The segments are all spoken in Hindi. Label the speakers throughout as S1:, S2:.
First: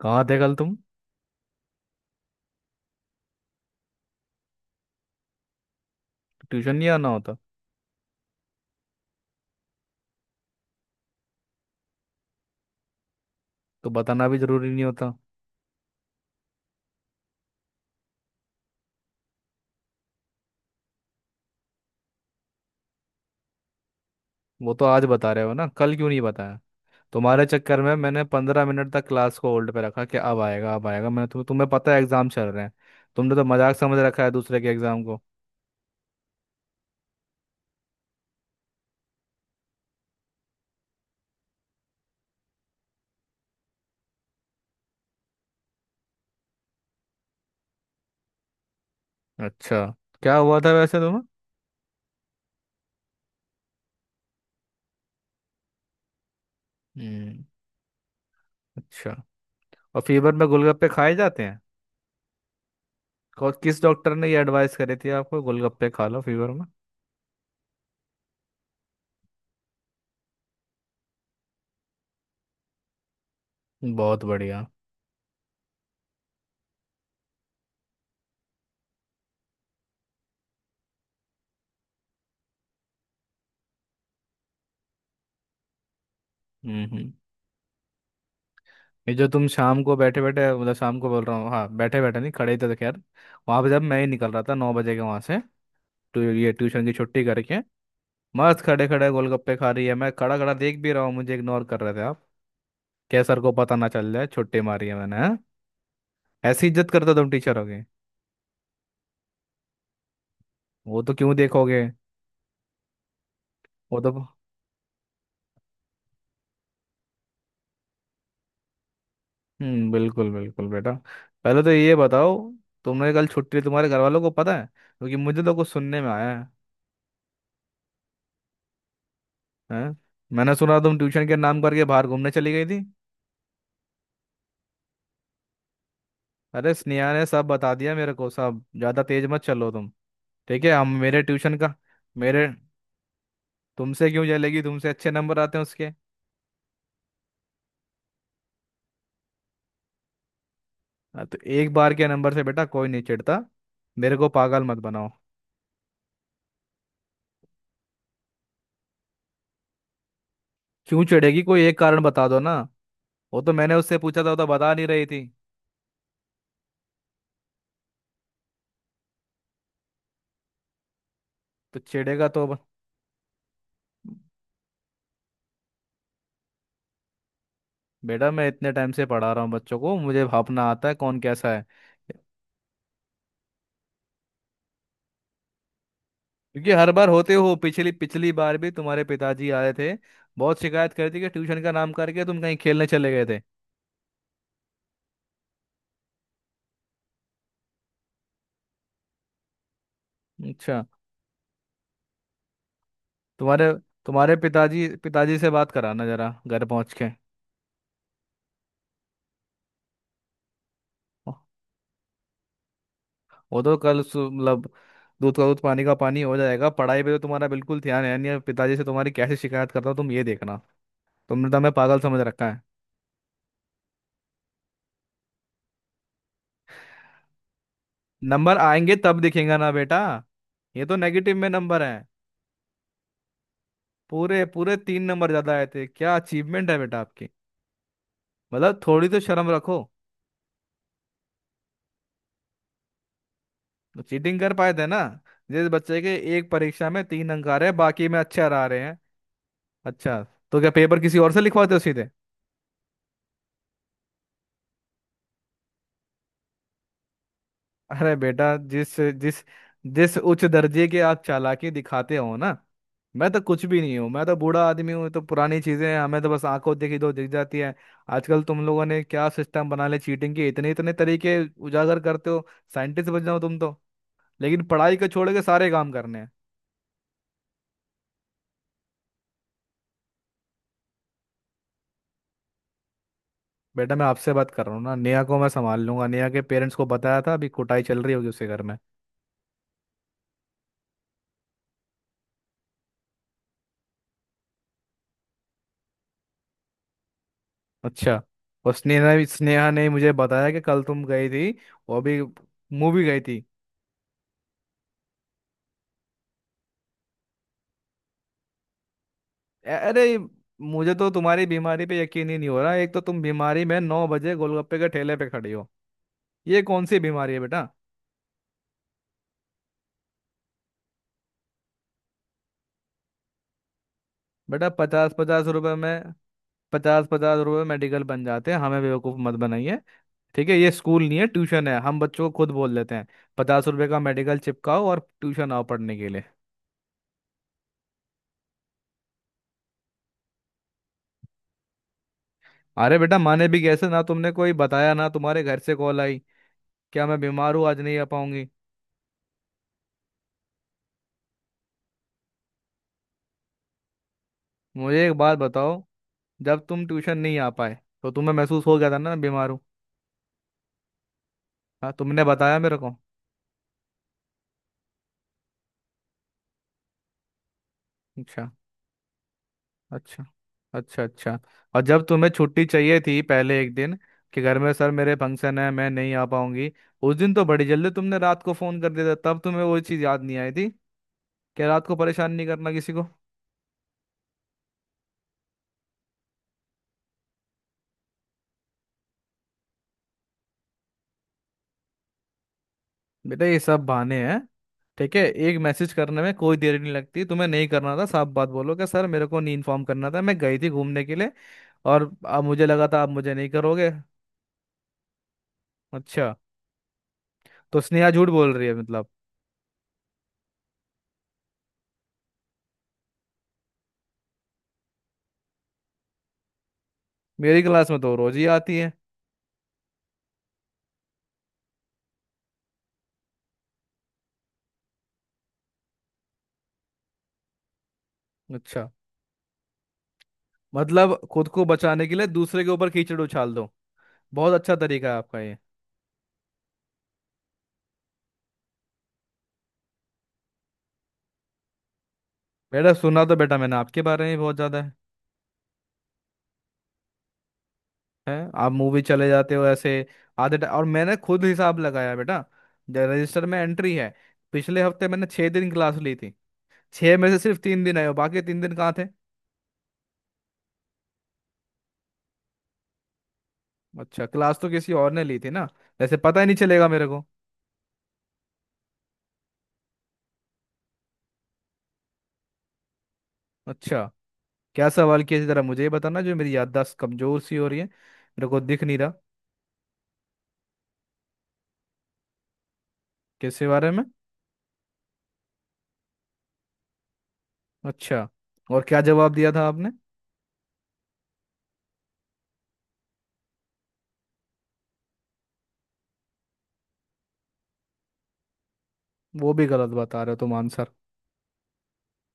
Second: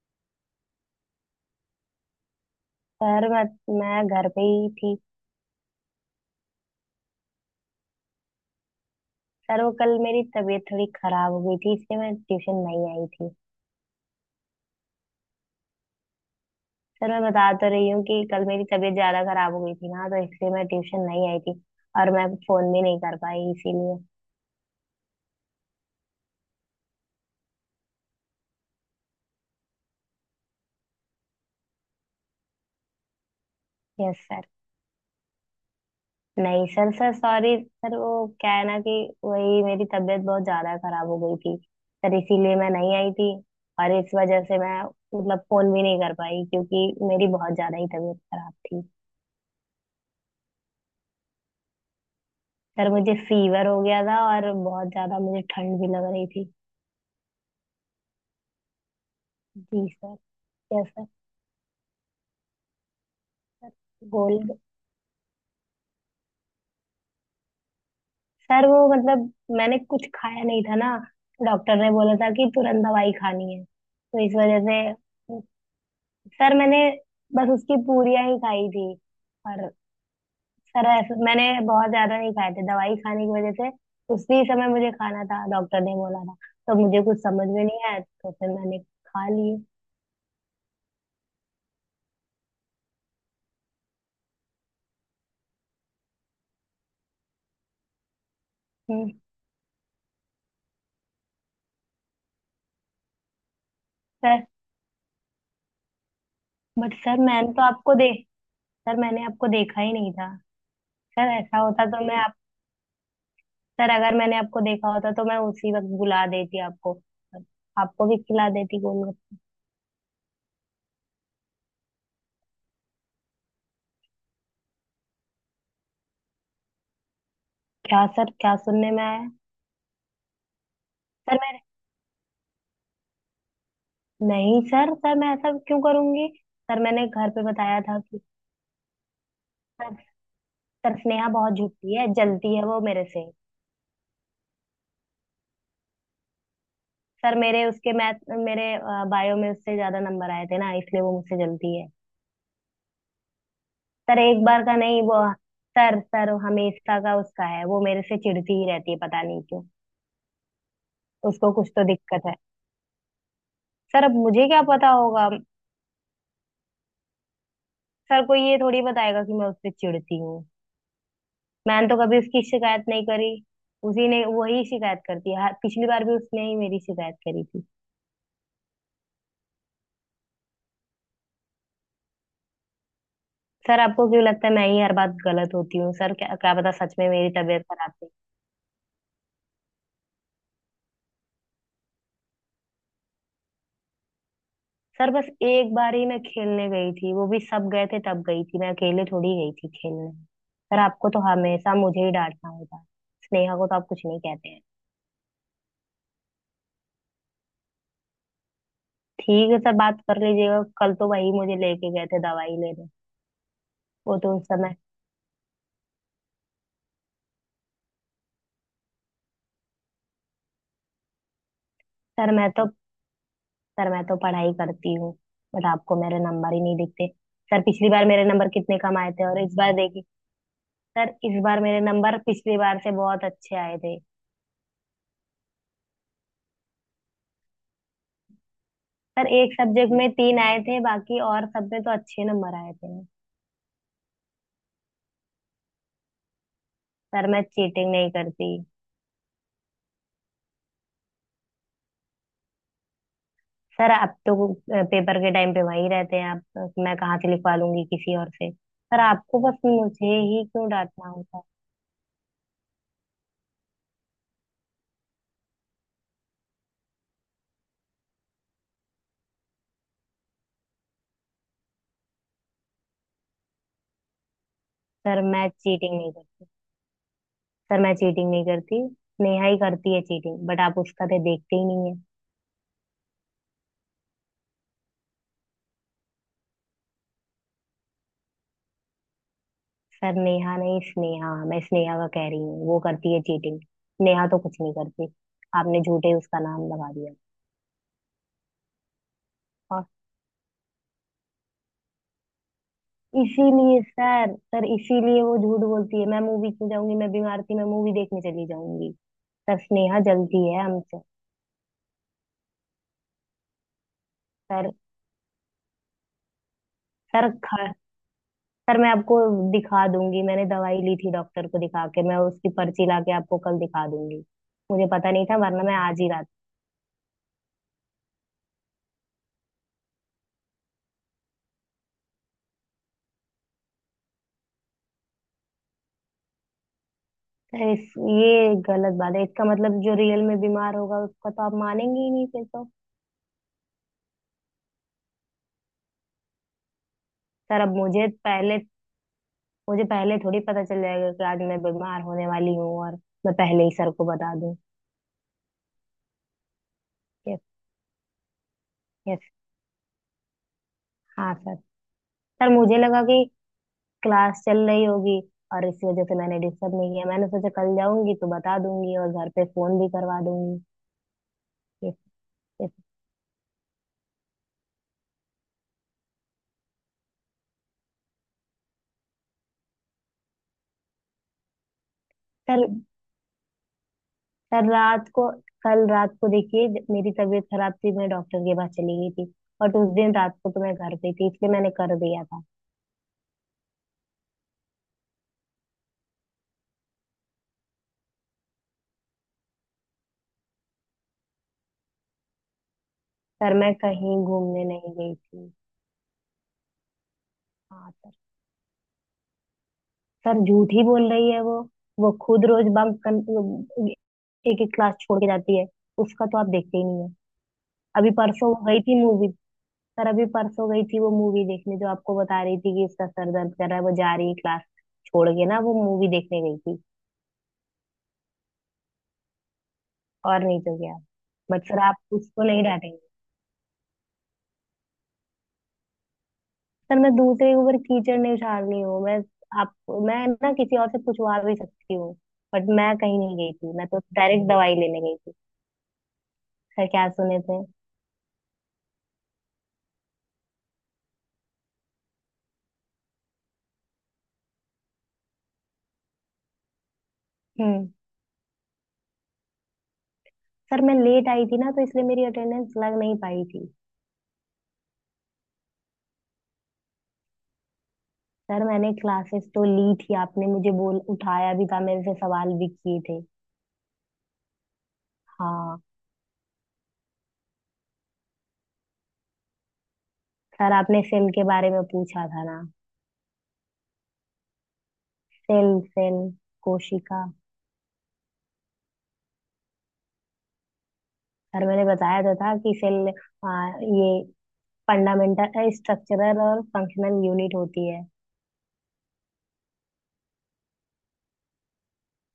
S1: कहाँ थे कल तुम।
S2: सर मैं घर पे ही थी।
S1: ट्यूशन नहीं आना होता?
S2: सर वो कल मेरी तबीयत थोड़ी खराब हो गई थी इसलिए मैं ट्यूशन नहीं आई थी।
S1: तो बताना भी जरूरी नहीं होता?
S2: सर मैं बता तो रही हूँ कि कल मेरी तबीयत ज्यादा खराब हो गई थी ना तो इसलिए मैं ट्यूशन नहीं आई थी। और मैं फोन भी नहीं कर पाई इसीलिए।
S1: वो तो आज बता रहे हो ना, कल क्यों नहीं बताया। तुम्हारे चक्कर में मैंने 15 मिनट तक क्लास को होल्ड पे रखा कि अब आएगा अब आएगा। मैंने तुम्हें तुम्हें पता है एग्जाम चल रहे हैं। तुमने तो मजाक समझ रखा
S2: यस
S1: है
S2: सर।
S1: दूसरे के एग्जाम को।
S2: नहीं सर सर सॉरी। सर वो क्या है ना कि वही मेरी तबीयत बहुत ज्यादा खराब हो गई थी। सर इसीलिए मैं नहीं आई थी। और इस वजह से मैं मतलब फोन भी नहीं कर पाई क्योंकि मेरी बहुत ज्यादा ही तबीयत खराब थी।
S1: अच्छा, क्या हुआ था वैसे तुम्हें?
S2: सर मुझे फीवर हो गया था और बहुत ज्यादा मुझे ठंड भी लग रही थी।
S1: हम्म। अच्छा।
S2: जी
S1: और
S2: सर।
S1: फीवर में गोलगप्पे
S2: यस सर।
S1: खाए जाते हैं?
S2: सर
S1: किस डॉक्टर ने ये
S2: गोल्ड।
S1: एडवाइस करी थी आपको, गोलगप्पे खा लो फीवर में?
S2: सर वो मतलब मैंने कुछ खाया नहीं था ना। डॉक्टर ने बोला था कि तुरंत दवाई खानी है
S1: बहुत
S2: तो इस वजह
S1: बढ़िया।
S2: से। सर मैंने बस उसकी पूरियां ही खाई थी। और सर ऐसे मैंने बहुत ज्यादा नहीं खाए थे दवाई खाने की वजह से। उसी समय मुझे खाना था, डॉक्टर ने बोला था। तो मुझे
S1: हम्म।
S2: कुछ समझ में नहीं आया तो फिर मैंने
S1: ये जो
S2: खा
S1: तुम
S2: लिए।
S1: शाम को बैठे बैठे, मतलब शाम को बोल रहा हूँ, हाँ, बैठे बैठे नहीं, खड़े ही थे तो खैर। वहाँ पे जब मैं ही निकल रहा था 9 बजे के वहाँ से, तो ये ट्यूशन की छुट्टी करके मस्त खड़े खड़े
S2: हम्म।
S1: गोलगप्पे खा रही है, मैं खड़ा खड़ा देख भी रहा हूँ, मुझे इग्नोर कर रहे थे आप। क्या सर को पता ना चल जाए
S2: सर
S1: छुट्टी मारी है मैंने, हाँ? ऐसी इज्जत
S2: बट
S1: करते
S2: सर
S1: तुम
S2: मैंने
S1: टीचर
S2: तो
S1: होगे।
S2: आपको दे। सर मैंने आपको देखा ही नहीं था।
S1: वो तो
S2: सर
S1: क्यों
S2: ऐसा
S1: देखोगे।
S2: होता तो मैं आप। सर
S1: वो तो
S2: अगर मैंने आपको देखा होता तो मैं उसी वक्त बुला देती आपको। आपको भी खिला देती गोलगप्पे।
S1: बिल्कुल बिल्कुल बेटा। पहले तो ये बताओ, तुमने कल छुट्टी तुम्हारे घर वालों को पता है, क्योंकि मुझे तो कुछ सुनने में आया है।
S2: क्या सर, क्या सुनने में आया।
S1: हैं? मैंने सुना तुम ट्यूशन के
S2: सर मैं।
S1: नाम करके बाहर घूमने चली गई थी।
S2: नहीं सर सर मैं ऐसा क्यों करूंगी।
S1: अरे
S2: सर मैंने
S1: स्नेहा ने
S2: घर पे
S1: सब बता
S2: बताया
S1: दिया
S2: था
S1: मेरे
S2: कि
S1: को सब, ज्यादा तेज मत चलो तुम।
S2: सर
S1: ठीक है, हम
S2: सर
S1: मेरे
S2: स्नेहा बहुत
S1: ट्यूशन का
S2: झूठी है,
S1: मेरे,
S2: जलती है वो मेरे से।
S1: तुमसे क्यों जलेगी, तुमसे अच्छे नंबर आते हैं उसके।
S2: सर मेरे उसके मैथ, मेरे बायो में उससे ज्यादा नंबर आए थे ना इसलिए वो
S1: हाँ,
S2: मुझसे
S1: तो एक
S2: जलती है।
S1: बार के नंबर से बेटा कोई नहीं चिढ़ता। मेरे
S2: सर
S1: को
S2: एक बार
S1: पागल
S2: का
S1: मत
S2: नहीं
S1: बनाओ।
S2: वो। सर सर हमेशा का उसका है, वो मेरे से चिढ़ती ही रहती है पता नहीं क्यों।
S1: क्यों चिढ़ेगी,
S2: उसको
S1: कोई
S2: कुछ
S1: एक
S2: तो
S1: कारण बता
S2: दिक्कत है।
S1: दो ना। वो तो मैंने उससे
S2: सर अब
S1: पूछा था, वो
S2: मुझे
S1: तो
S2: क्या
S1: बता नहीं
S2: पता
S1: रही थी।
S2: होगा। सर को ये थोड़ी बताएगा कि मैं उससे चिढ़ती हूँ।
S1: तो
S2: मैंने तो कभी
S1: चिढ़ेगा
S2: उसकी
S1: तो
S2: शिकायत नहीं करी। उसी ने वही शिकायत करती है पिछली बार भी उसने ही मेरी शिकायत करी थी।
S1: बेटा, मैं इतने टाइम से पढ़ा रहा हूँ बच्चों को, मुझे भापना आता है कौन कैसा है।
S2: सर आपको क्यों लगता है मैं ही हर बात गलत होती हूँ। सर क्या, क्या
S1: क्योंकि
S2: पता
S1: हर
S2: सच
S1: बार
S2: में मेरी
S1: होते हो,
S2: तबीयत खराब
S1: पिछली
S2: थी।
S1: पिछली बार भी तुम्हारे पिताजी आए थे, बहुत शिकायत करती कि ट्यूशन का नाम करके तुम कहीं खेलने चले गए थे।
S2: सर बस एक बार ही मैं खेलने गई थी, वो भी सब गए थे तब गई थी, मैं अकेले थोड़ी गई थी खेलने। सर
S1: अच्छा।
S2: आपको तो हमेशा मुझे ही डांटना होता है। स्नेहा को
S1: तुम्हारे
S2: तो आप कुछ नहीं
S1: तुम्हारे
S2: कहते हैं।
S1: पिताजी पिताजी से बात कराना जरा, घर पहुंच के।
S2: ठीक है सर, बात कर लीजिएगा, कल तो वही मुझे लेके गए थे दवाई लेने।
S1: वो तो कल
S2: वो तो उस
S1: मतलब
S2: समय।
S1: दूध का दूध पानी का पानी हो जाएगा, पढ़ाई पे तो तुम्हारा बिल्कुल ध्यान है नहीं, पिताजी से तुम्हारी कैसे शिकायत करता हूँ तुम ये देखना। तुमने तो हमें पागल समझ
S2: सर
S1: रखा
S2: मैं
S1: है।
S2: तो। सर मैं तो पढ़ाई करती हूँ, बट आपको मेरे नंबर ही नहीं दिखते। सर पिछली बार मेरे नंबर
S1: नंबर
S2: कितने
S1: आएंगे
S2: कम आए
S1: तब
S2: थे और इस
S1: दिखेगा ना
S2: बार
S1: बेटा,
S2: देखिए।
S1: ये तो
S2: सर
S1: नेगेटिव
S2: इस
S1: में
S2: बार मेरे
S1: नंबर है।
S2: नंबर पिछली बार से बहुत अच्छे आए थे।
S1: पूरे पूरे 3 नंबर ज्यादा आए थे, क्या अचीवमेंट है बेटा आपकी। मतलब थोड़ी तो
S2: सर
S1: शर्म
S2: एक
S1: रखो।
S2: सब्जेक्ट में तीन आए थे, बाकी और सब में तो अच्छे नंबर आए थे।
S1: चीटिंग कर पाए थे ना, जिस बच्चे के एक परीक्षा में
S2: सर
S1: तीन
S2: मैं
S1: अंक आ रहे हैं
S2: चीटिंग
S1: बाकी
S2: नहीं
S1: में अच्छे
S2: करती।
S1: आ रहे हैं। अच्छा, तो क्या पेपर किसी और से लिखवाते हो सीधे?
S2: सर आप तो पेपर के टाइम पे वहीं रहते हैं आप, मैं कहाँ से लिखवा लूंगी
S1: अरे
S2: किसी और से,
S1: बेटा, जिस
S2: सर आपको
S1: जिस
S2: बस मुझे
S1: जिस उच्च
S2: ही क्यों
S1: दर्जे के
S2: डांटना
S1: आप
S2: होता है।
S1: चालाकी दिखाते हो ना, मैं तो कुछ भी नहीं हूँ, मैं तो बूढ़ा आदमी हूँ, तो पुरानी चीजें हैं, हमें तो बस आंखों देखी दो दिख जाती है। आजकल तुम लोगों ने क्या सिस्टम बना ले, चीटिंग के इतने इतने तरीके उजागर करते हो, साइंटिस्ट बन जाओ तुम तो, लेकिन पढ़ाई को
S2: सर
S1: छोड़ के
S2: मैं
S1: सारे काम
S2: चीटिंग नहीं
S1: करने हैं।
S2: करती। सर मैं चीटिंग नहीं करती। नेहा ही करती है चीटिंग, बट आप उसका तो देखते ही नहीं है।
S1: बेटा मैं आपसे बात कर रहा हूँ ना, नेहा को मैं संभाल लूंगा, नेहा के पेरेंट्स को बताया था, अभी कुटाई चल रही होगी उसके घर में।
S2: सर नेहा नहीं, स्नेहा, मैं स्नेहा का कह रही हूँ, वो करती है चीटिंग। नेहा तो कुछ नहीं करती। आपने झूठे ही उसका नाम लगा दिया।
S1: अच्छा, और स्नेहा भी, स्नेहा
S2: और
S1: ने मुझे बताया कि कल तुम गई थी, वो भी मूवी गई थी।
S2: इसीलिए सर सर इसीलिए वो झूठ बोलती है। मैं मूवी क्यों जाऊंगी, मैं बीमार थी, मैं मूवी देखने चली जाऊंगी। सर स्नेहा
S1: अरे
S2: जलती है
S1: मुझे
S2: हमसे।
S1: तो तुम्हारी बीमारी पे यकीन ही नहीं हो रहा, एक तो तुम बीमारी में 9 बजे
S2: सर
S1: गोलगप्पे के ठेले पे खड़ी हो, ये कौन सी
S2: सर
S1: बीमारी है बेटा।
S2: सर मैं आपको दिखा दूंगी, मैंने दवाई ली थी डॉक्टर को दिखा के, मैं उसकी पर्ची ला के आपको कल दिखा दूंगी।
S1: बेटा
S2: मुझे पता
S1: पचास
S2: नहीं था
S1: पचास
S2: वरना
S1: रुपए
S2: मैं आज ही
S1: में
S2: रात।
S1: पचास पचास रुपए में मेडिकल बन जाते हैं, हमें बेवकूफ़ मत बनाइए। ठीक है, ये स्कूल नहीं है, ट्यूशन है, हम बच्चों को खुद बोल देते हैं, ₹50 का मेडिकल चिपकाओ और ट्यूशन आओ पढ़ने के लिए।
S2: सर इस ये गलत बात है, इसका मतलब जो रियल में बीमार होगा उसका तो आप मानेंगे ही नहीं फिर तो।
S1: अरे बेटा माने भी कैसे ना, तुमने कोई बताया, ना तुम्हारे घर से कॉल आई, क्या मैं बीमार
S2: सर
S1: हूँ
S2: अब
S1: आज नहीं आ
S2: मुझे
S1: पाऊंगी।
S2: पहले मुझे पहले थोड़ी पता चल जाएगा कि आज मैं बीमार होने वाली हूँ और मैं पहले ही सर को बता दूं।
S1: मुझे एक बात बताओ, जब तुम ट्यूशन नहीं
S2: यस।
S1: आ पाए तो तुम्हें महसूस हो गया था ना मैं
S2: यस।
S1: बीमार हूँ,
S2: हाँ सर।
S1: हाँ तुमने
S2: सर
S1: बताया मेरे
S2: मुझे
S1: को?
S2: लगा कि क्लास चल रही होगी और इस वजह से मैंने डिस्टर्ब नहीं किया, मैंने सोचा कल जाऊंगी तो
S1: अच्छा,
S2: बता दूंगी और घर पे फोन भी करवा
S1: अच्छा,
S2: दूंगी।
S1: अच्छा, अच्छा। और जब तुम्हें छुट्टी
S2: यस।
S1: चाहिए थी पहले एक दिन, कि घर में सर मेरे फंक्शन है मैं नहीं आ पाऊंगी, उस दिन तो बड़ी जल्दी तुमने रात को फोन कर दिया था, तब तुम्हें वो चीज़ याद नहीं आई थी कि रात को परेशान नहीं
S2: कल
S1: करना किसी को।
S2: कल रात को कल रात को देखिए, जब मेरी तबीयत खराब थी मैं डॉक्टर के पास चली गई थी। और उस दिन रात को तो मैं घर पे थी, इसलिए मैंने कर दिया था।
S1: बेटा ये सब बहाने हैं, ठीक है, एक मैसेज करने में कोई देर नहीं लगती, तुम्हें नहीं करना था, साफ बात बोलो कि सर मेरे को नहीं इन्फॉर्म करना था, मैं गई थी घूमने के लिए, और अब मुझे लगा था आप मुझे नहीं
S2: सर मैं
S1: करोगे।
S2: कहीं घूमने नहीं गई थी।
S1: अच्छा, तो
S2: हाँ
S1: स्नेहा
S2: सर।
S1: झूठ बोल रही है, मतलब
S2: सर झूठ ही बोल रही है वो खुद रोज बंक कर, एक एक क्लास छोड़ के जाती है। उसका तो आप देखते ही नहीं है।
S1: मेरी क्लास में
S2: अभी
S1: तो रोज ही
S2: परसों वो
S1: आती
S2: गई
S1: है।
S2: थी मूवी। सर अभी परसों गई थी वो मूवी देखने, जो आपको बता रही थी कि इसका सर दर्द कर रहा है वो जा रही है क्लास छोड़ के ना, वो मूवी देखने गई थी।
S1: अच्छा,
S2: और नहीं तो क्या।
S1: मतलब खुद को
S2: बट सर आप
S1: बचाने के लिए
S2: उसको नहीं
S1: दूसरे के ऊपर
S2: डांटेंगे।
S1: कीचड़ उछाल दो, बहुत अच्छा तरीका है आपका ये।
S2: सर मैं दूसरे के ऊपर कीचड़ नहीं उछाल रही हूँ, मैं आप, मैं ना किसी और से पूछवा भी सकती हूँ। बट
S1: बेटा,
S2: मैं कहीं
S1: सुना तो
S2: नहीं गई
S1: बेटा
S2: थी,
S1: मैंने
S2: मैं तो
S1: आपके बारे में
S2: डायरेक्ट
S1: बहुत
S2: दवाई
S1: ज्यादा है,
S2: लेने गई थी। सर क्या सुने थे।
S1: है? आप मूवी चले जाते हो ऐसे आधे और मैंने खुद हिसाब लगाया बेटा, रजिस्टर में एंट्री है। पिछले हफ्ते मैंने 6 दिन क्लास ली थी, छह में से सिर्फ तीन
S2: हम्म।
S1: दिन आए हो, बाकी 3 दिन कहाँ थे?
S2: सर मैं लेट आई थी ना तो इसलिए मेरी अटेंडेंस लग नहीं पाई थी।
S1: अच्छा, क्लास तो किसी और ने ली थी ना, जैसे पता ही नहीं चलेगा मेरे को।
S2: सर मैंने क्लासेस तो ली थी, आपने मुझे बोल उठाया भी था, मेरे से सवाल भी किए थे।
S1: अच्छा, क्या सवाल किया थी जरा
S2: हाँ।
S1: मुझे ये बताना, जो मेरी याददाश्त कमजोर सी हो रही है मेरे को दिख नहीं रहा।
S2: सर आपने सेल के बारे में पूछा था ना।
S1: किसके बारे में?
S2: सेल सेल कोशिका।
S1: अच्छा, और क्या जवाब दिया था आपने?
S2: सर मैंने बताया तो था कि सेल ये फंडामेंटल स्ट्रक्चरल और फंक्शनल यूनिट होती है।
S1: वो भी गलत बता रहे हो तुम आंसर,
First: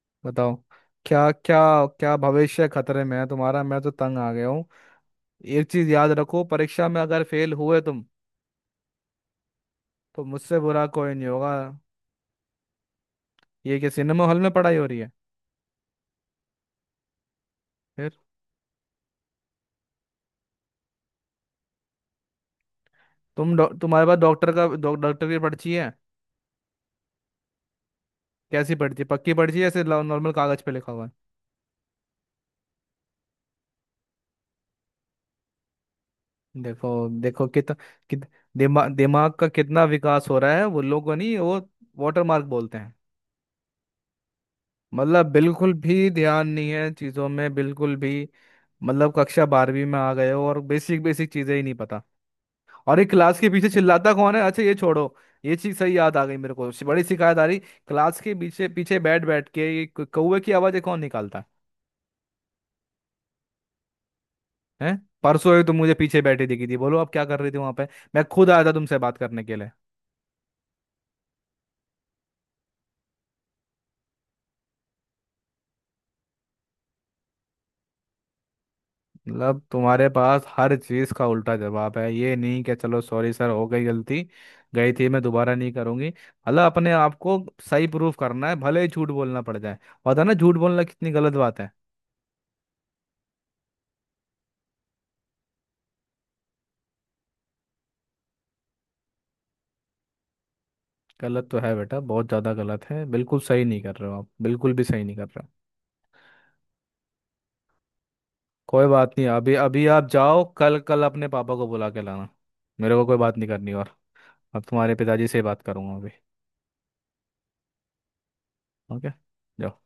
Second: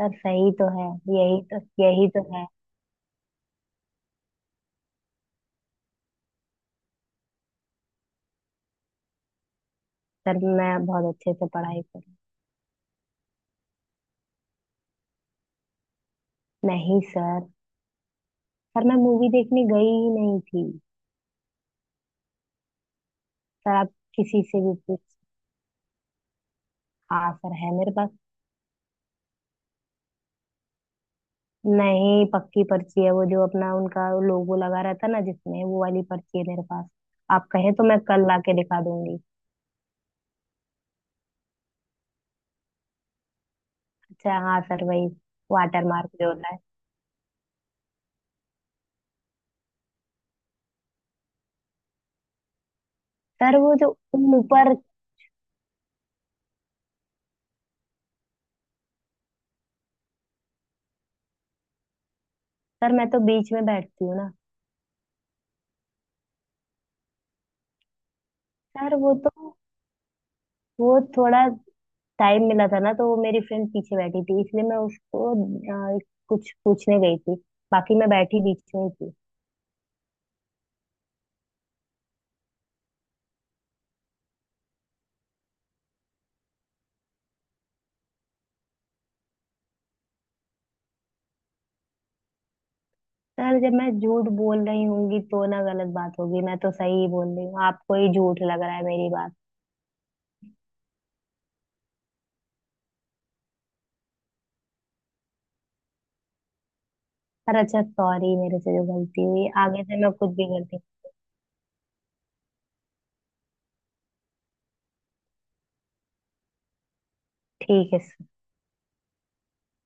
S2: सर सही
S1: बताओ,
S2: तो है।
S1: क्या?
S2: यही
S1: क्या?
S2: तो यही
S1: क्या
S2: तो है।
S1: भविष्य खतरे में है तुम्हारा, मैं तो तंग आ गया हूँ। एक चीज याद रखो, परीक्षा में अगर फेल हुए तुम तो
S2: सर
S1: मुझसे
S2: मैं
S1: बुरा कोई
S2: बहुत
S1: नहीं
S2: अच्छे से
S1: होगा।
S2: पढ़ाई करूँ।
S1: ये क्या सिनेमा हॉल में पढ़ाई हो रही है?
S2: नहीं सर।
S1: फिर?
S2: मैं मूवी देखने गई ही नहीं थी।
S1: तुम
S2: सर आप
S1: तुम्हारे पास
S2: किसी
S1: डॉक्टर
S2: से
S1: का
S2: भी पूछ।
S1: डॉक्टर की पर्ची है?
S2: हाँ सर, है मेरे पास।
S1: कैसी पर्ची, पक्की पर्ची है, ऐसे नॉर्मल कागज पे लिखा हुआ है?
S2: नहीं पक्की पर्ची है, वो जो अपना उनका लोगो लगा रहता ना, जिसमें वो वाली पर्ची है मेरे पास।
S1: देखो देखो
S2: आप कहें
S1: कितना
S2: तो मैं
S1: कित,
S2: कल लाके दिखा दूंगी।
S1: दिमाग का कितना विकास हो रहा है, वो लोगों नहीं, वो वाटर मार्क बोलते हैं।
S2: अच्छा, हाँ सर, वही।
S1: मतलब बिल्कुल
S2: वाटर
S1: भी
S2: मार्क जो
S1: ध्यान
S2: होता है।
S1: नहीं है चीज़ों में, बिल्कुल भी। मतलब कक्षा 12वीं में आ गए हो और बेसिक बेसिक चीज़ें ही नहीं पता। और ये क्लास के
S2: सर
S1: पीछे
S2: वो जो
S1: चिल्लाता कौन है, अच्छा
S2: ऊपर।
S1: ये छोड़ो। ये चीज़ सही याद आ गई मेरे को, बड़ी शिकायत आ रही। क्लास के पीछे पीछे बैठ बैठ के ये कौवे की आवाज़ें कौन निकालता है?
S2: सर मैं तो बीच में बैठती हूँ ना।
S1: हैं? परसों ही तुम मुझे पीछे बैठी दिखी थी, बोलो अब क्या कर रही थी वहां पे, मैं खुद आया था
S2: सर
S1: तुमसे
S2: वो
S1: बात करने
S2: तो।
S1: के लिए।
S2: वो थोड़ा टाइम मिला था ना, तो वो मेरी फ्रेंड पीछे बैठी थी इसलिए मैं उसको कुछ पूछने गई थी। बाकी मैं बैठी बीच में ही थी।
S1: मतलब तुम्हारे पास हर चीज का उल्टा जवाब है, ये नहीं कि चलो सॉरी सर हो गई गलती, गई थी मैं दोबारा नहीं करूंगी, मतलब अपने आप को सही प्रूफ करना है भले ही झूठ बोलना पड़ जाए। पता है ना झूठ बोलना कितनी गलत बात है,
S2: सर जब मैं झूठ बोल रही होंगी तो ना गलत बात होगी, मैं तो सही ही बोल रही हूँ, आपको ही झूठ लग रहा है मेरी बात।
S1: गलत तो है बेटा, बहुत ज्यादा गलत है, बिल्कुल सही नहीं कर रहे हो आप, बिल्कुल भी सही नहीं कर रहे हो।
S2: सर अच्छा सॉरी, मेरे से जो
S1: कोई बात
S2: गलती
S1: नहीं,
S2: हुई,
S1: अभी
S2: आगे
S1: अभी
S2: से
S1: आप
S2: मैं कुछ
S1: जाओ,
S2: भी
S1: कल
S2: गलती।
S1: कल अपने पापा को बुला के लाना, मेरे को कोई बात नहीं करनी, और अब तुम्हारे पिताजी से ही बात करूंगा अभी।
S2: ठीक है।
S1: ओके, जाओ।